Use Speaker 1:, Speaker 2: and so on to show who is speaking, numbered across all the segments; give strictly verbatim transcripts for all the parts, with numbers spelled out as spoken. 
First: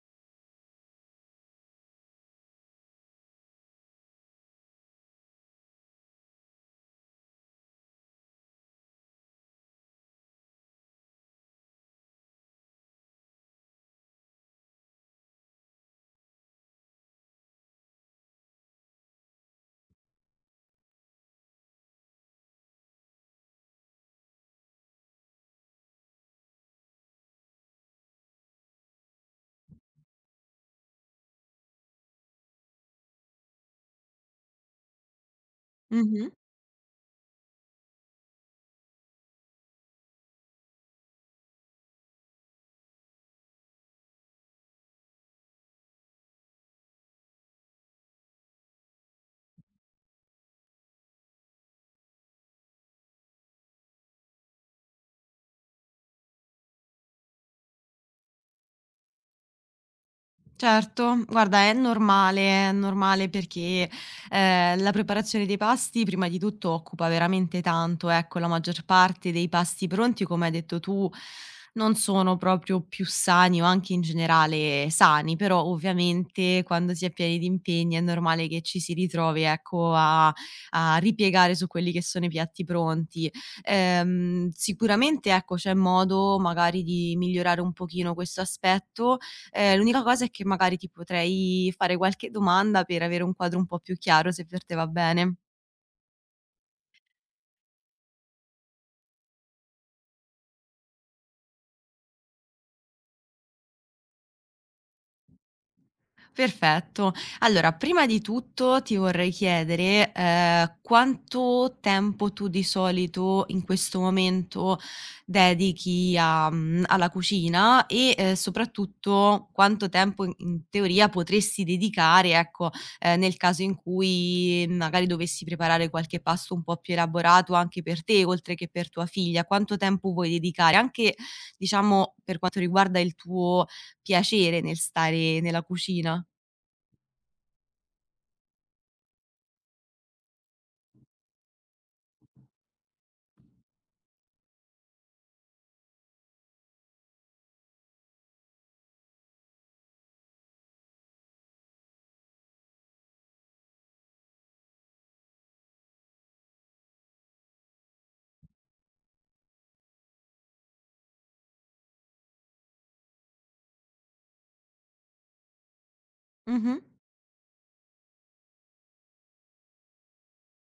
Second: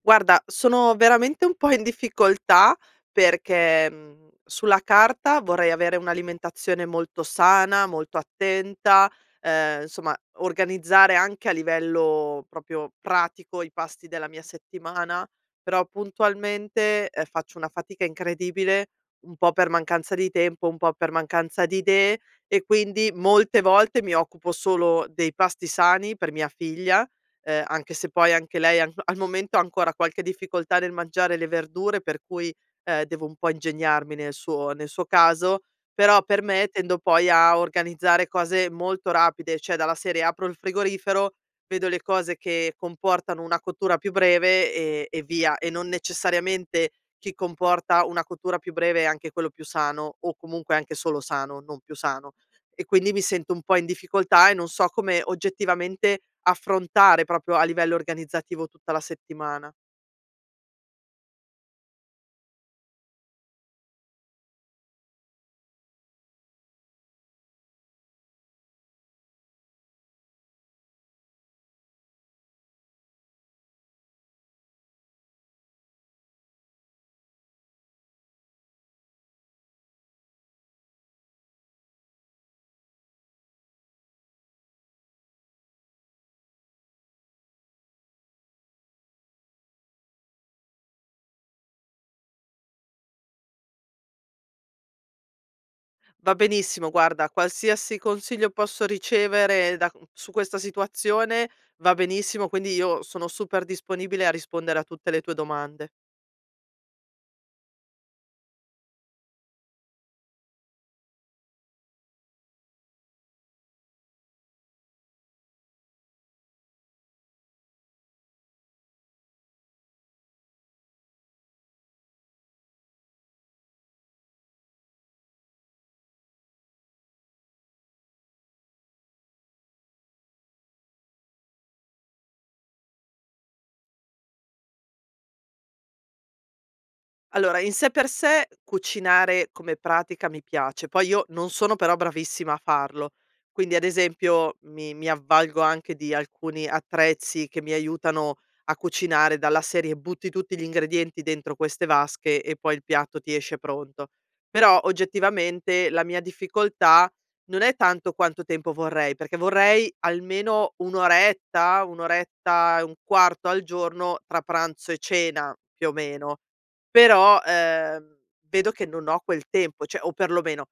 Speaker 1: Guarda, sono veramente un po' in difficoltà perché, mhmm, sulla carta vorrei avere un'alimentazione molto sana, molto attenta, ehm, insomma organizzare anche a livello proprio pratico i pasti della mia settimana, però puntualmente, ehm, faccio una fatica incredibile, un po' per mancanza di tempo, un po' per mancanza di idee e quindi molte volte mi occupo solo dei pasti sani per mia figlia. Ehm, anche se poi anche lei an al momento ha ancora qualche difficoltà nel mangiare le verdure, per cui, ehm, devo un po' ingegnarmi nel suo nel suo caso, però
Speaker 2: Mh-mh.
Speaker 1: per me tendo poi a organizzare cose molto rapide, cioè dalla serie: apro il frigorifero, vedo le cose che comportano una cottura più breve e e via, e non necessariamente chi comporta una cottura più breve è anche quello più sano o comunque anche solo sano, non più sano, e quindi mi sento un po' in difficoltà e non so come oggettivamente affrontare proprio a livello organizzativo tutta la settimana.
Speaker 2: Certo, guarda è normale, è normale perché, ehm, la preparazione dei pasti prima di tutto occupa veramente tanto, ecco, la maggior parte dei pasti pronti, come hai detto tu, non sono proprio più sani o anche in generale sani, però ovviamente quando si è pieni di impegni è normale che ci si ritrovi, ecco, a a ripiegare su quelli che sono i piatti pronti. Ehm, sicuramente, ecco, c'è modo magari di migliorare un pochino questo aspetto. Ehm, l'unica cosa è che magari ti potrei fare qualche domanda per avere un quadro un po' più chiaro, se per te va bene.
Speaker 1: Va benissimo, guarda, qualsiasi consiglio posso ricevere da- su questa situazione va benissimo, quindi io sono super disponibile a rispondere a tutte le tue domande.
Speaker 2: Perfetto. Allora, prima di tutto ti vorrei chiedere, ehm, quanto tempo tu di solito in questo momento dedichi a mhmm, alla cucina e, ehm, soprattutto quanto tempo in in teoria potresti dedicare, ecco, ehm, nel caso in cui magari dovessi preparare qualche pasto un po' più elaborato anche per te, oltre che per tua figlia, quanto tempo vuoi dedicare? Anche, diciamo, per quanto riguarda il tuo piacere nel stare nella cucina.
Speaker 1: Allora, in sé per sé cucinare come pratica mi piace, poi io non sono però bravissima a farlo. Quindi ad esempio mi mi avvalgo anche di alcuni attrezzi che mi aiutano a cucinare, dalla serie butti tutti gli ingredienti dentro queste vasche e poi il piatto ti esce pronto. Però oggettivamente la mia difficoltà non è tanto quanto tempo vorrei, perché vorrei almeno un' oretta, un' oretta e un quarto al giorno tra pranzo e cena, più o meno.
Speaker 2: Mh-mh.
Speaker 1: Però, ehm, vedo che non ho quel tempo, cioè o perlomeno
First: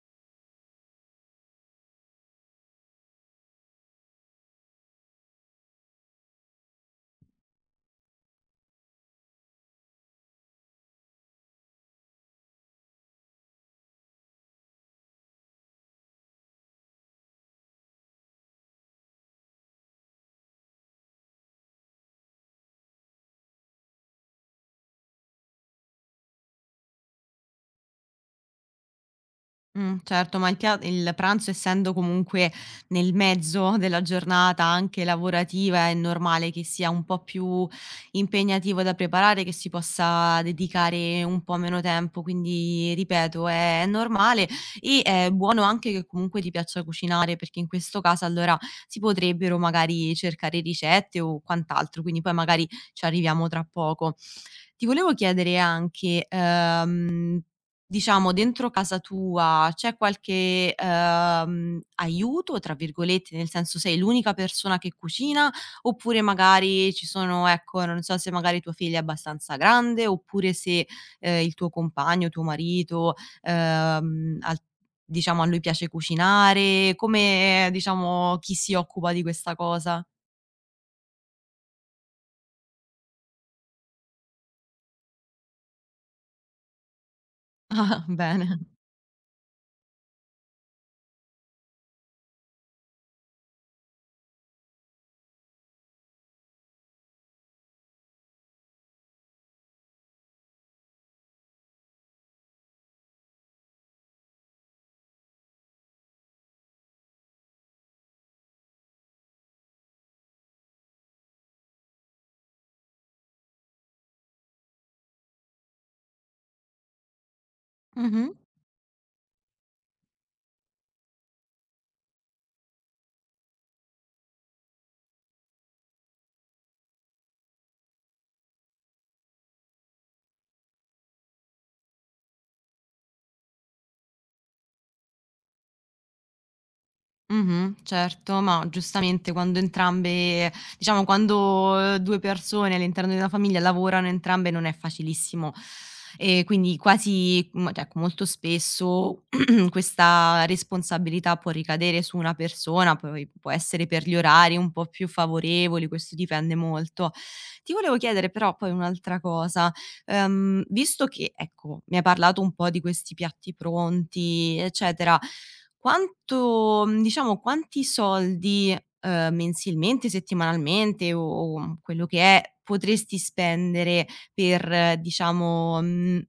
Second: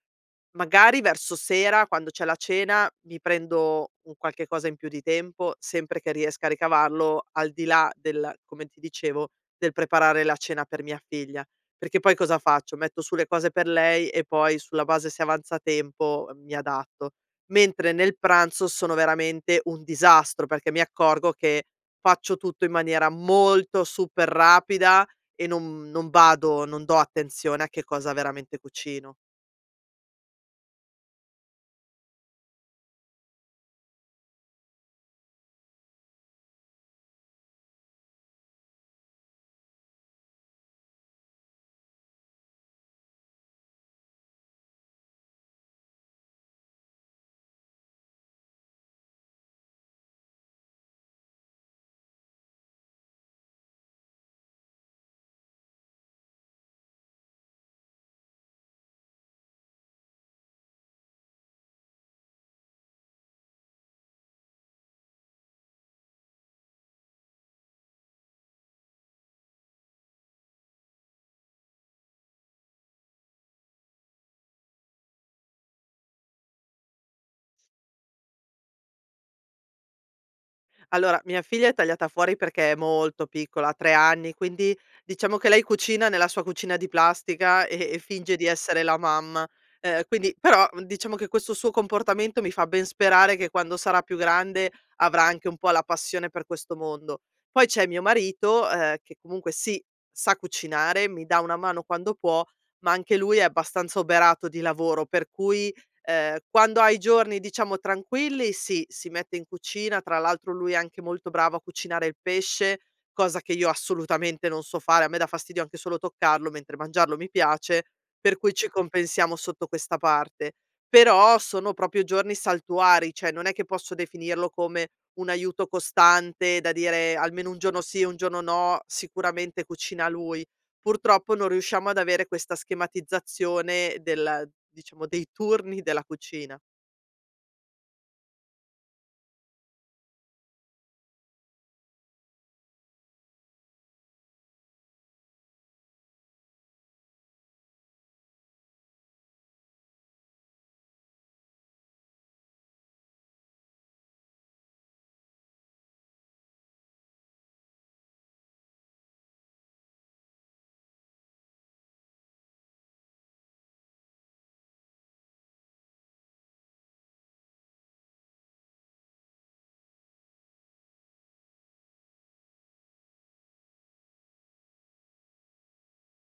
Speaker 1: magari verso sera, quando c'è la cena, mi prendo un qualche cosa in più di tempo, sempre che riesca a ricavarlo, al di là del, come ti dicevo, del preparare la cena per mia figlia. Perché poi cosa faccio? Metto su le cose per lei e poi sulla base se avanza tempo, eh, mi adatto. Mentre nel pranzo sono veramente un disastro, perché mi accorgo che faccio tutto in maniera molto super rapida e non non vado non do attenzione a che cosa veramente cucino.
Speaker 2: Mh, certo, ma il pia il pranzo essendo comunque nel mezzo della giornata anche lavorativa, è normale che sia un po' più impegnativo da preparare, che si possa dedicare un po' meno tempo, quindi ripeto è normale e è buono anche che comunque ti piaccia cucinare, perché in questo caso allora si potrebbero magari cercare ricette o quant'altro, quindi poi magari ci arriviamo tra poco. Ti volevo chiedere anche, ehm diciamo dentro casa tua c'è qualche, ehm, "aiuto" tra virgolette, nel senso sei l'unica persona che cucina, oppure magari ci sono ecco, non so se magari tua figlia è abbastanza grande, oppure se, ehm, il tuo compagno, tuo marito, ehm, al diciamo a lui piace cucinare, come diciamo chi si occupa di questa cosa?
Speaker 1: Allora, mia figlia è tagliata fuori perché è molto piccola, ha tre anni, quindi diciamo che lei cucina nella sua cucina di plastica e e
Speaker 2: Ah,
Speaker 1: finge di
Speaker 2: bene.
Speaker 1: essere la mamma. Ehm, quindi però mhmm, diciamo che questo suo comportamento mi fa ben sperare che quando sarà più grande avrà anche un po' la passione per questo mondo. Poi c'è mio marito, ehm, che comunque sì, sa cucinare, mi dà una mano quando può, ma anche lui è abbastanza oberato di lavoro, per cui, Ehm, quando ha i giorni diciamo tranquilli sì, si mette in cucina, tra l'altro lui è anche molto bravo a cucinare il pesce, cosa che io assolutamente non so fare, a me dà fastidio anche solo toccarlo, mentre mangiarlo mi piace,
Speaker 2: Mh-mh.
Speaker 1: per cui ci compensiamo sotto questa parte. Però sono proprio giorni saltuari, cioè non è che posso definirlo come un aiuto costante da dire almeno un giorno sì, un giorno no, sicuramente cucina lui. Purtroppo non riusciamo ad avere questa schematizzazione del, diciamo, dei turni della cucina.
Speaker 2: Mh-mh, certo, ma giustamente quando entrambe diciamo quando due persone all'interno di una famiglia lavorano entrambe non è facilissimo. E quindi quasi mhmm, cioè ecco molto spesso questa responsabilità può ricadere su una persona, poi può essere per gli orari un po' più favorevoli, questo dipende molto. Ti volevo chiedere però poi un'altra cosa. Ehm, visto che, ecco, mi hai parlato un po' di questi piatti pronti, eccetera, quanto mhmm, diciamo, quanti soldi, ehm, mensilmente, settimanalmente o o quello che è, potresti spendere per, eh, diciamo, mhmm,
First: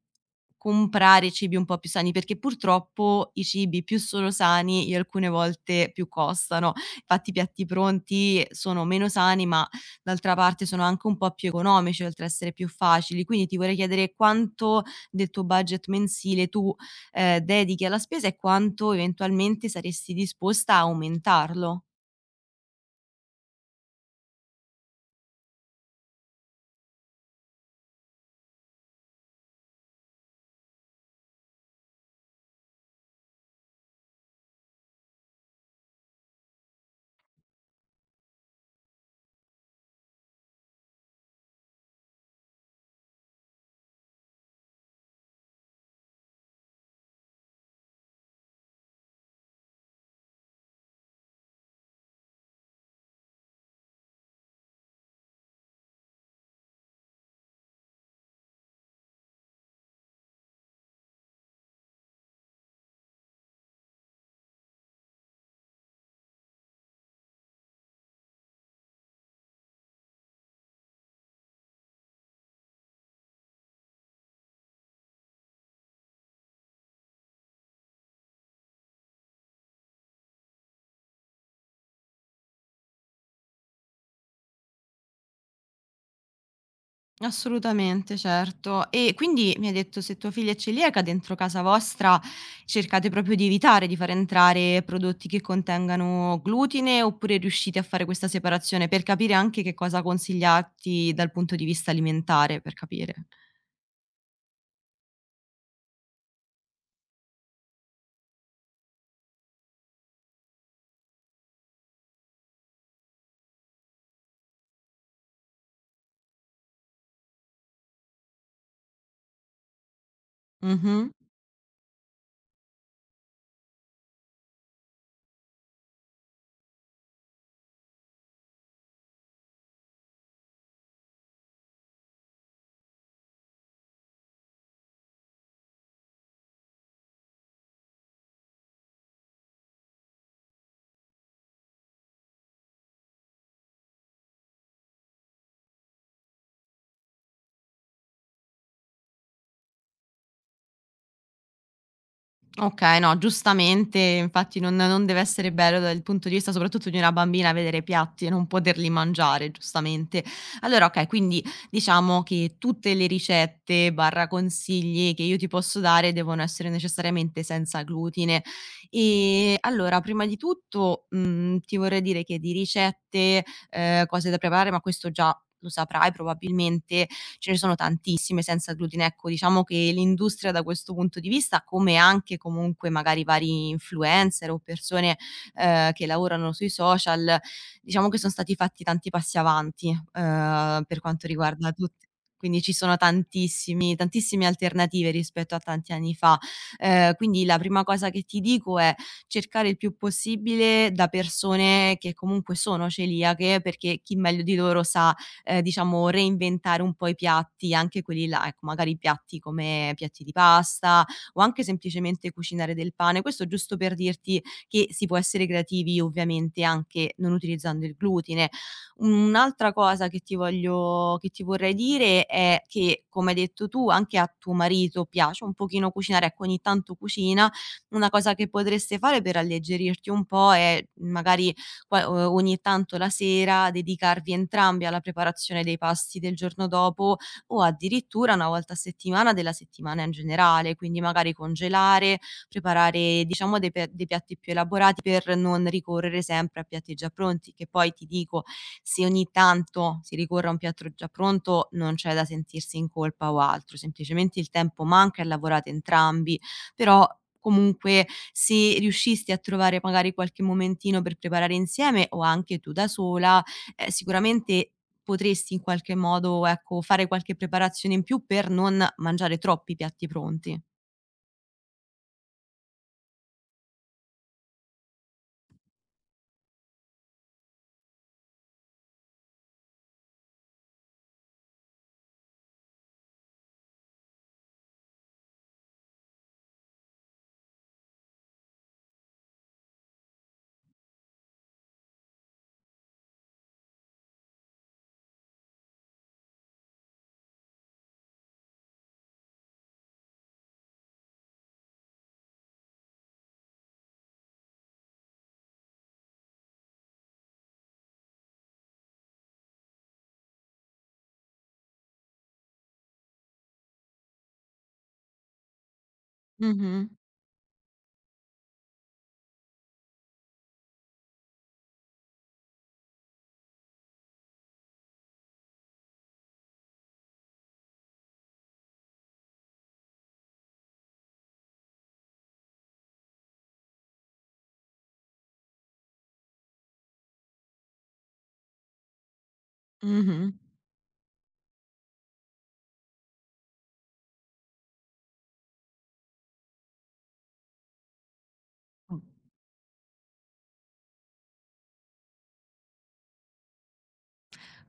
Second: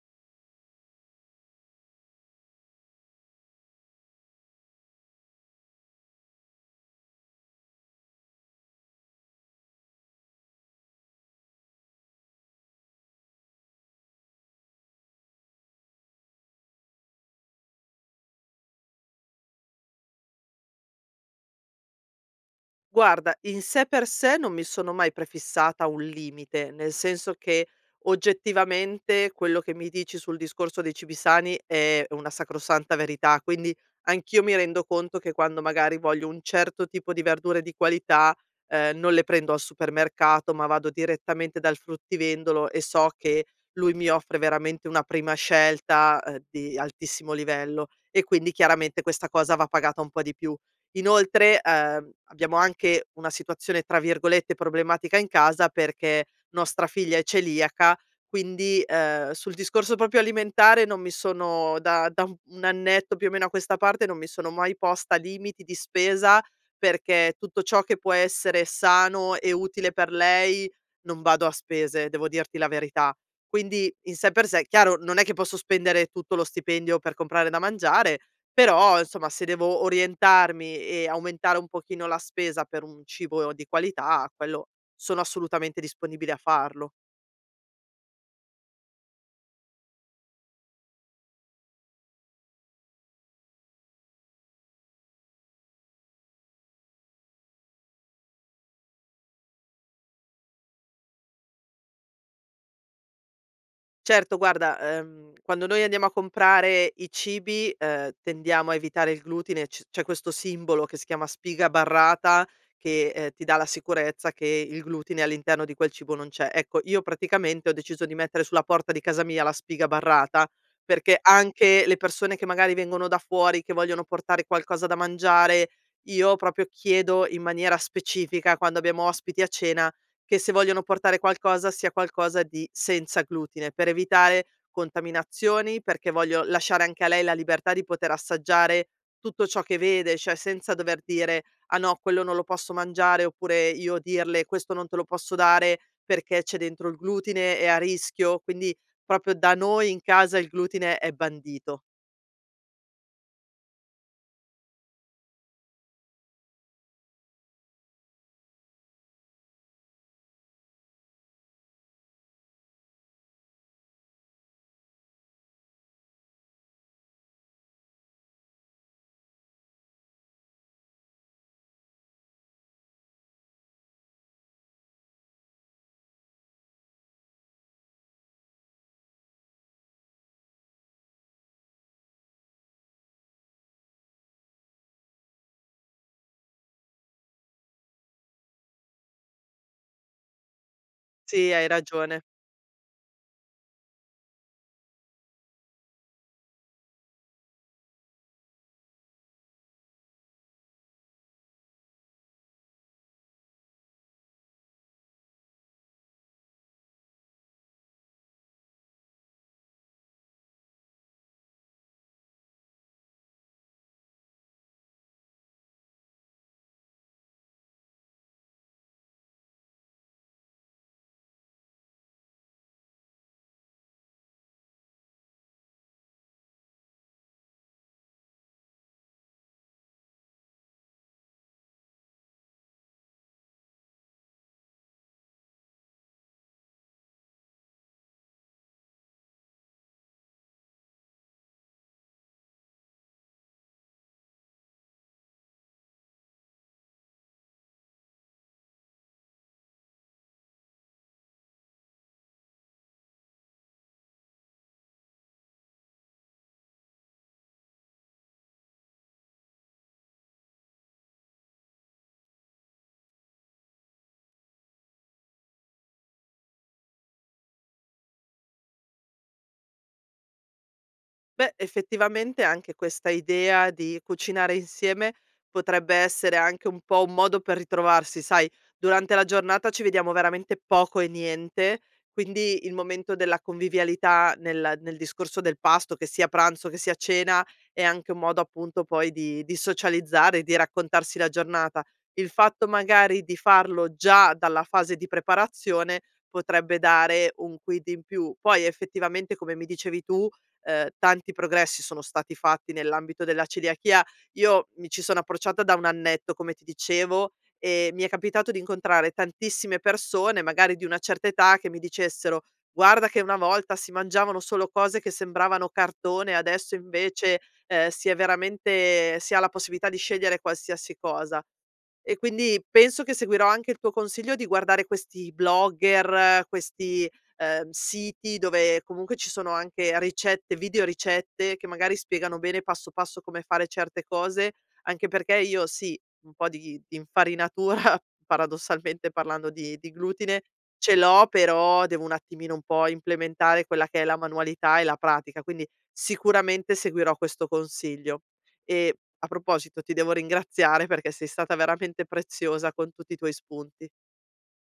Speaker 2: comprare cibi un po' più sani? Perché purtroppo i cibi più sono sani e alcune volte più costano. Infatti i piatti pronti sono meno sani, ma d'altra parte sono anche un po' più economici, oltre a essere più facili. Quindi ti vorrei chiedere quanto del tuo budget mensile tu, ehm, dedichi alla spesa e quanto eventualmente saresti disposta a aumentarlo.
Speaker 1: Guarda, in sé per sé non mi sono mai prefissata un limite, nel senso che oggettivamente quello che mi dici sul discorso dei cibi sani è una sacrosanta verità, quindi anch'io mi rendo conto che quando magari voglio un certo tipo di verdure di qualità, eh, non le prendo al supermercato, ma vado direttamente dal fruttivendolo e so che lui mi offre veramente una prima scelta, eh, di altissimo livello, e quindi chiaramente questa cosa va pagata un po' di più. Inoltre, ehm, abbiamo anche una situazione, tra virgolette, "problematica" in casa perché nostra figlia è celiaca, quindi, ehm, sul discorso proprio alimentare non mi sono da da un un annetto più o meno a questa parte, non mi sono mai posta limiti di spesa, perché tutto ciò che può essere sano e utile per lei, non vado a spese, devo dirti la verità. Quindi in sé per sé, chiaro, non è che posso spendere tutto lo stipendio per comprare da mangiare, però, insomma, se devo orientarmi e aumentare un pochino la spesa per un cibo di qualità, quello sono assolutamente disponibile a farlo.
Speaker 2: Assolutamente, certo. E quindi mi hai detto se tua figlia è celiaca, dentro casa vostra cercate proprio di evitare di far entrare prodotti che contengano glutine, oppure riuscite a fare questa separazione? Per capire anche che cosa consigliarti dal punto di vista alimentare, per capire.
Speaker 1: Certo, guarda, ehm, quando noi andiamo a comprare i cibi, ehm, tendiamo a evitare il glutine, c c'è questo simbolo che si chiama spiga barrata che, ehm, ti dà la sicurezza che il glutine all'interno di quel cibo non c'è. Ecco, io praticamente ho deciso di mettere sulla porta di casa mia la spiga barrata,
Speaker 2: Mh-mh.
Speaker 1: perché anche le persone che magari vengono da fuori, che vogliono portare qualcosa da mangiare, io proprio chiedo in maniera specifica, quando abbiamo ospiti a cena, che se vogliono portare qualcosa, sia qualcosa di senza glutine, per evitare contaminazioni, perché voglio lasciare anche a lei la libertà di poter assaggiare tutto ciò che vede, cioè senza dover dire: "Ah no, quello non lo posso mangiare", oppure io dirle: "Questo non te lo posso dare perché c'è dentro il glutine, è a rischio". Quindi proprio da noi in casa il glutine è bandito.
Speaker 2: Okay, no, giustamente infatti non non deve essere bello dal punto di vista soprattutto di una bambina vedere piatti e non poterli mangiare, giustamente. Allora okay, quindi diciamo che tutte le ricette/consigli che io ti posso dare devono essere necessariamente senza glutine. Ehm, allora prima di tutto, mhmm, ti vorrei dire che di ricette, ehm, cose da preparare, ma questo già lo saprai probabilmente, ce ne sono tantissime senza glutine. Ecco, diciamo che l'industria da questo punto di vista, come anche comunque magari vari influencer o persone, ehm, che lavorano sui social, diciamo che son stati fatti tanti passi avanti, ehm, per quanto
Speaker 1: Sì, hai
Speaker 2: riguarda tutti
Speaker 1: ragione.
Speaker 2: quindi ci sono tantissimi tantissime alternative rispetto a tanti anni fa. Ehm, quindi la prima cosa che ti dico è cercare il più possibile da persone che comunque sono celiache, perché chi meglio di loro sa ehm, diciamo reinventare un po' i piatti, anche quelli là, ecco, magari piatti come piatti di pasta o anche semplicemente cucinare del pane. Questo giusto per dirti che si può essere creativi ovviamente anche non utilizzando il glutine. Un'altra cosa che ti voglio che ti vorrei dire è che, come hai detto tu, anche a tuo marito piace un pochino cucinare, ecco ogni tanto cucina. Una cosa che potreste fare per alleggerirti un po' è magari qua uhm, ogni tanto la sera dedicarvi entrambi alla preparazione dei pasti del giorno dopo o addirittura una volta a settimana della settimana in generale, quindi magari congelare, preparare diciamo dei pe dei piatti più elaborati per non ricorrere sempre a piatti già pronti, che poi ti dico, se ogni tanto si ricorre a un piatto già pronto non c'è da sentirsi in colpa o altro, semplicemente il tempo manca e lavorate entrambi però comunque se riuscisti a trovare magari qualche momentino per preparare insieme o anche tu da sola, ehm, sicuramente potresti in qualche modo, ecco, fare qualche preparazione in più per non mangiare troppi piatti pronti.
Speaker 1: Beh, effettivamente anche questa idea di cucinare insieme potrebbe essere anche un po' un modo per ritrovarsi, sai, durante la giornata ci vediamo veramente poco e niente, quindi il momento della convivialità nel, nel discorso del pasto, che sia pranzo, che sia cena, è anche un modo appunto poi di, di socializzare, di raccontarsi la giornata. Il fatto magari di farlo già dalla fase di preparazione potrebbe dare un quid in più. Poi effettivamente, come mi dicevi tu, ehm, tanti progressi sono stati fatti nell'ambito della celiachia. Io mi ci sono approcciata da un annetto, come ti dicevo, e mi è capitato di incontrare tantissime persone, magari di una certa età, che mi dicessero: "Guarda che una volta si mangiavano solo cose che sembravano cartone, adesso
Speaker 2: Mh-mh.
Speaker 1: invece, ehm, si è veramente si ha la possibilità di scegliere qualsiasi cosa". E quindi penso che seguirò anche il tuo consiglio di guardare questi blogger, questi, ehm, siti dove comunque ci sono anche ricette, video ricette che magari spiegano bene passo passo come fare certe cose, anche perché io sì, un po' di di infarinatura, paradossalmente parlando di di
Speaker 2: Mh-mh.
Speaker 1: glutine, ce l'ho, però devo un attimino un po' implementare quella che è la manualità e la pratica, quindi sicuramente seguirò questo consiglio. E
Speaker 2: Mh.
Speaker 1: a proposito, ti devo ringraziare perché sei stata veramente preziosa con tutti i tuoi spunti.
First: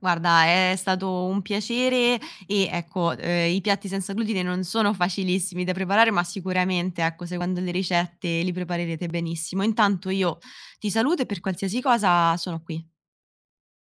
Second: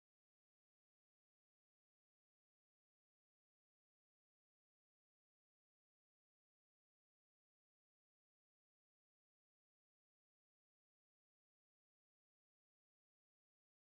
Speaker 2: Guarda, è stato un piacere e ecco, ehm, i piatti senza glutine non sono facilissimi da preparare, ma sicuramente, ecco, seguendo le ricette li preparerete benissimo. Intanto io ti saluto e per qualsiasi cosa sono qui.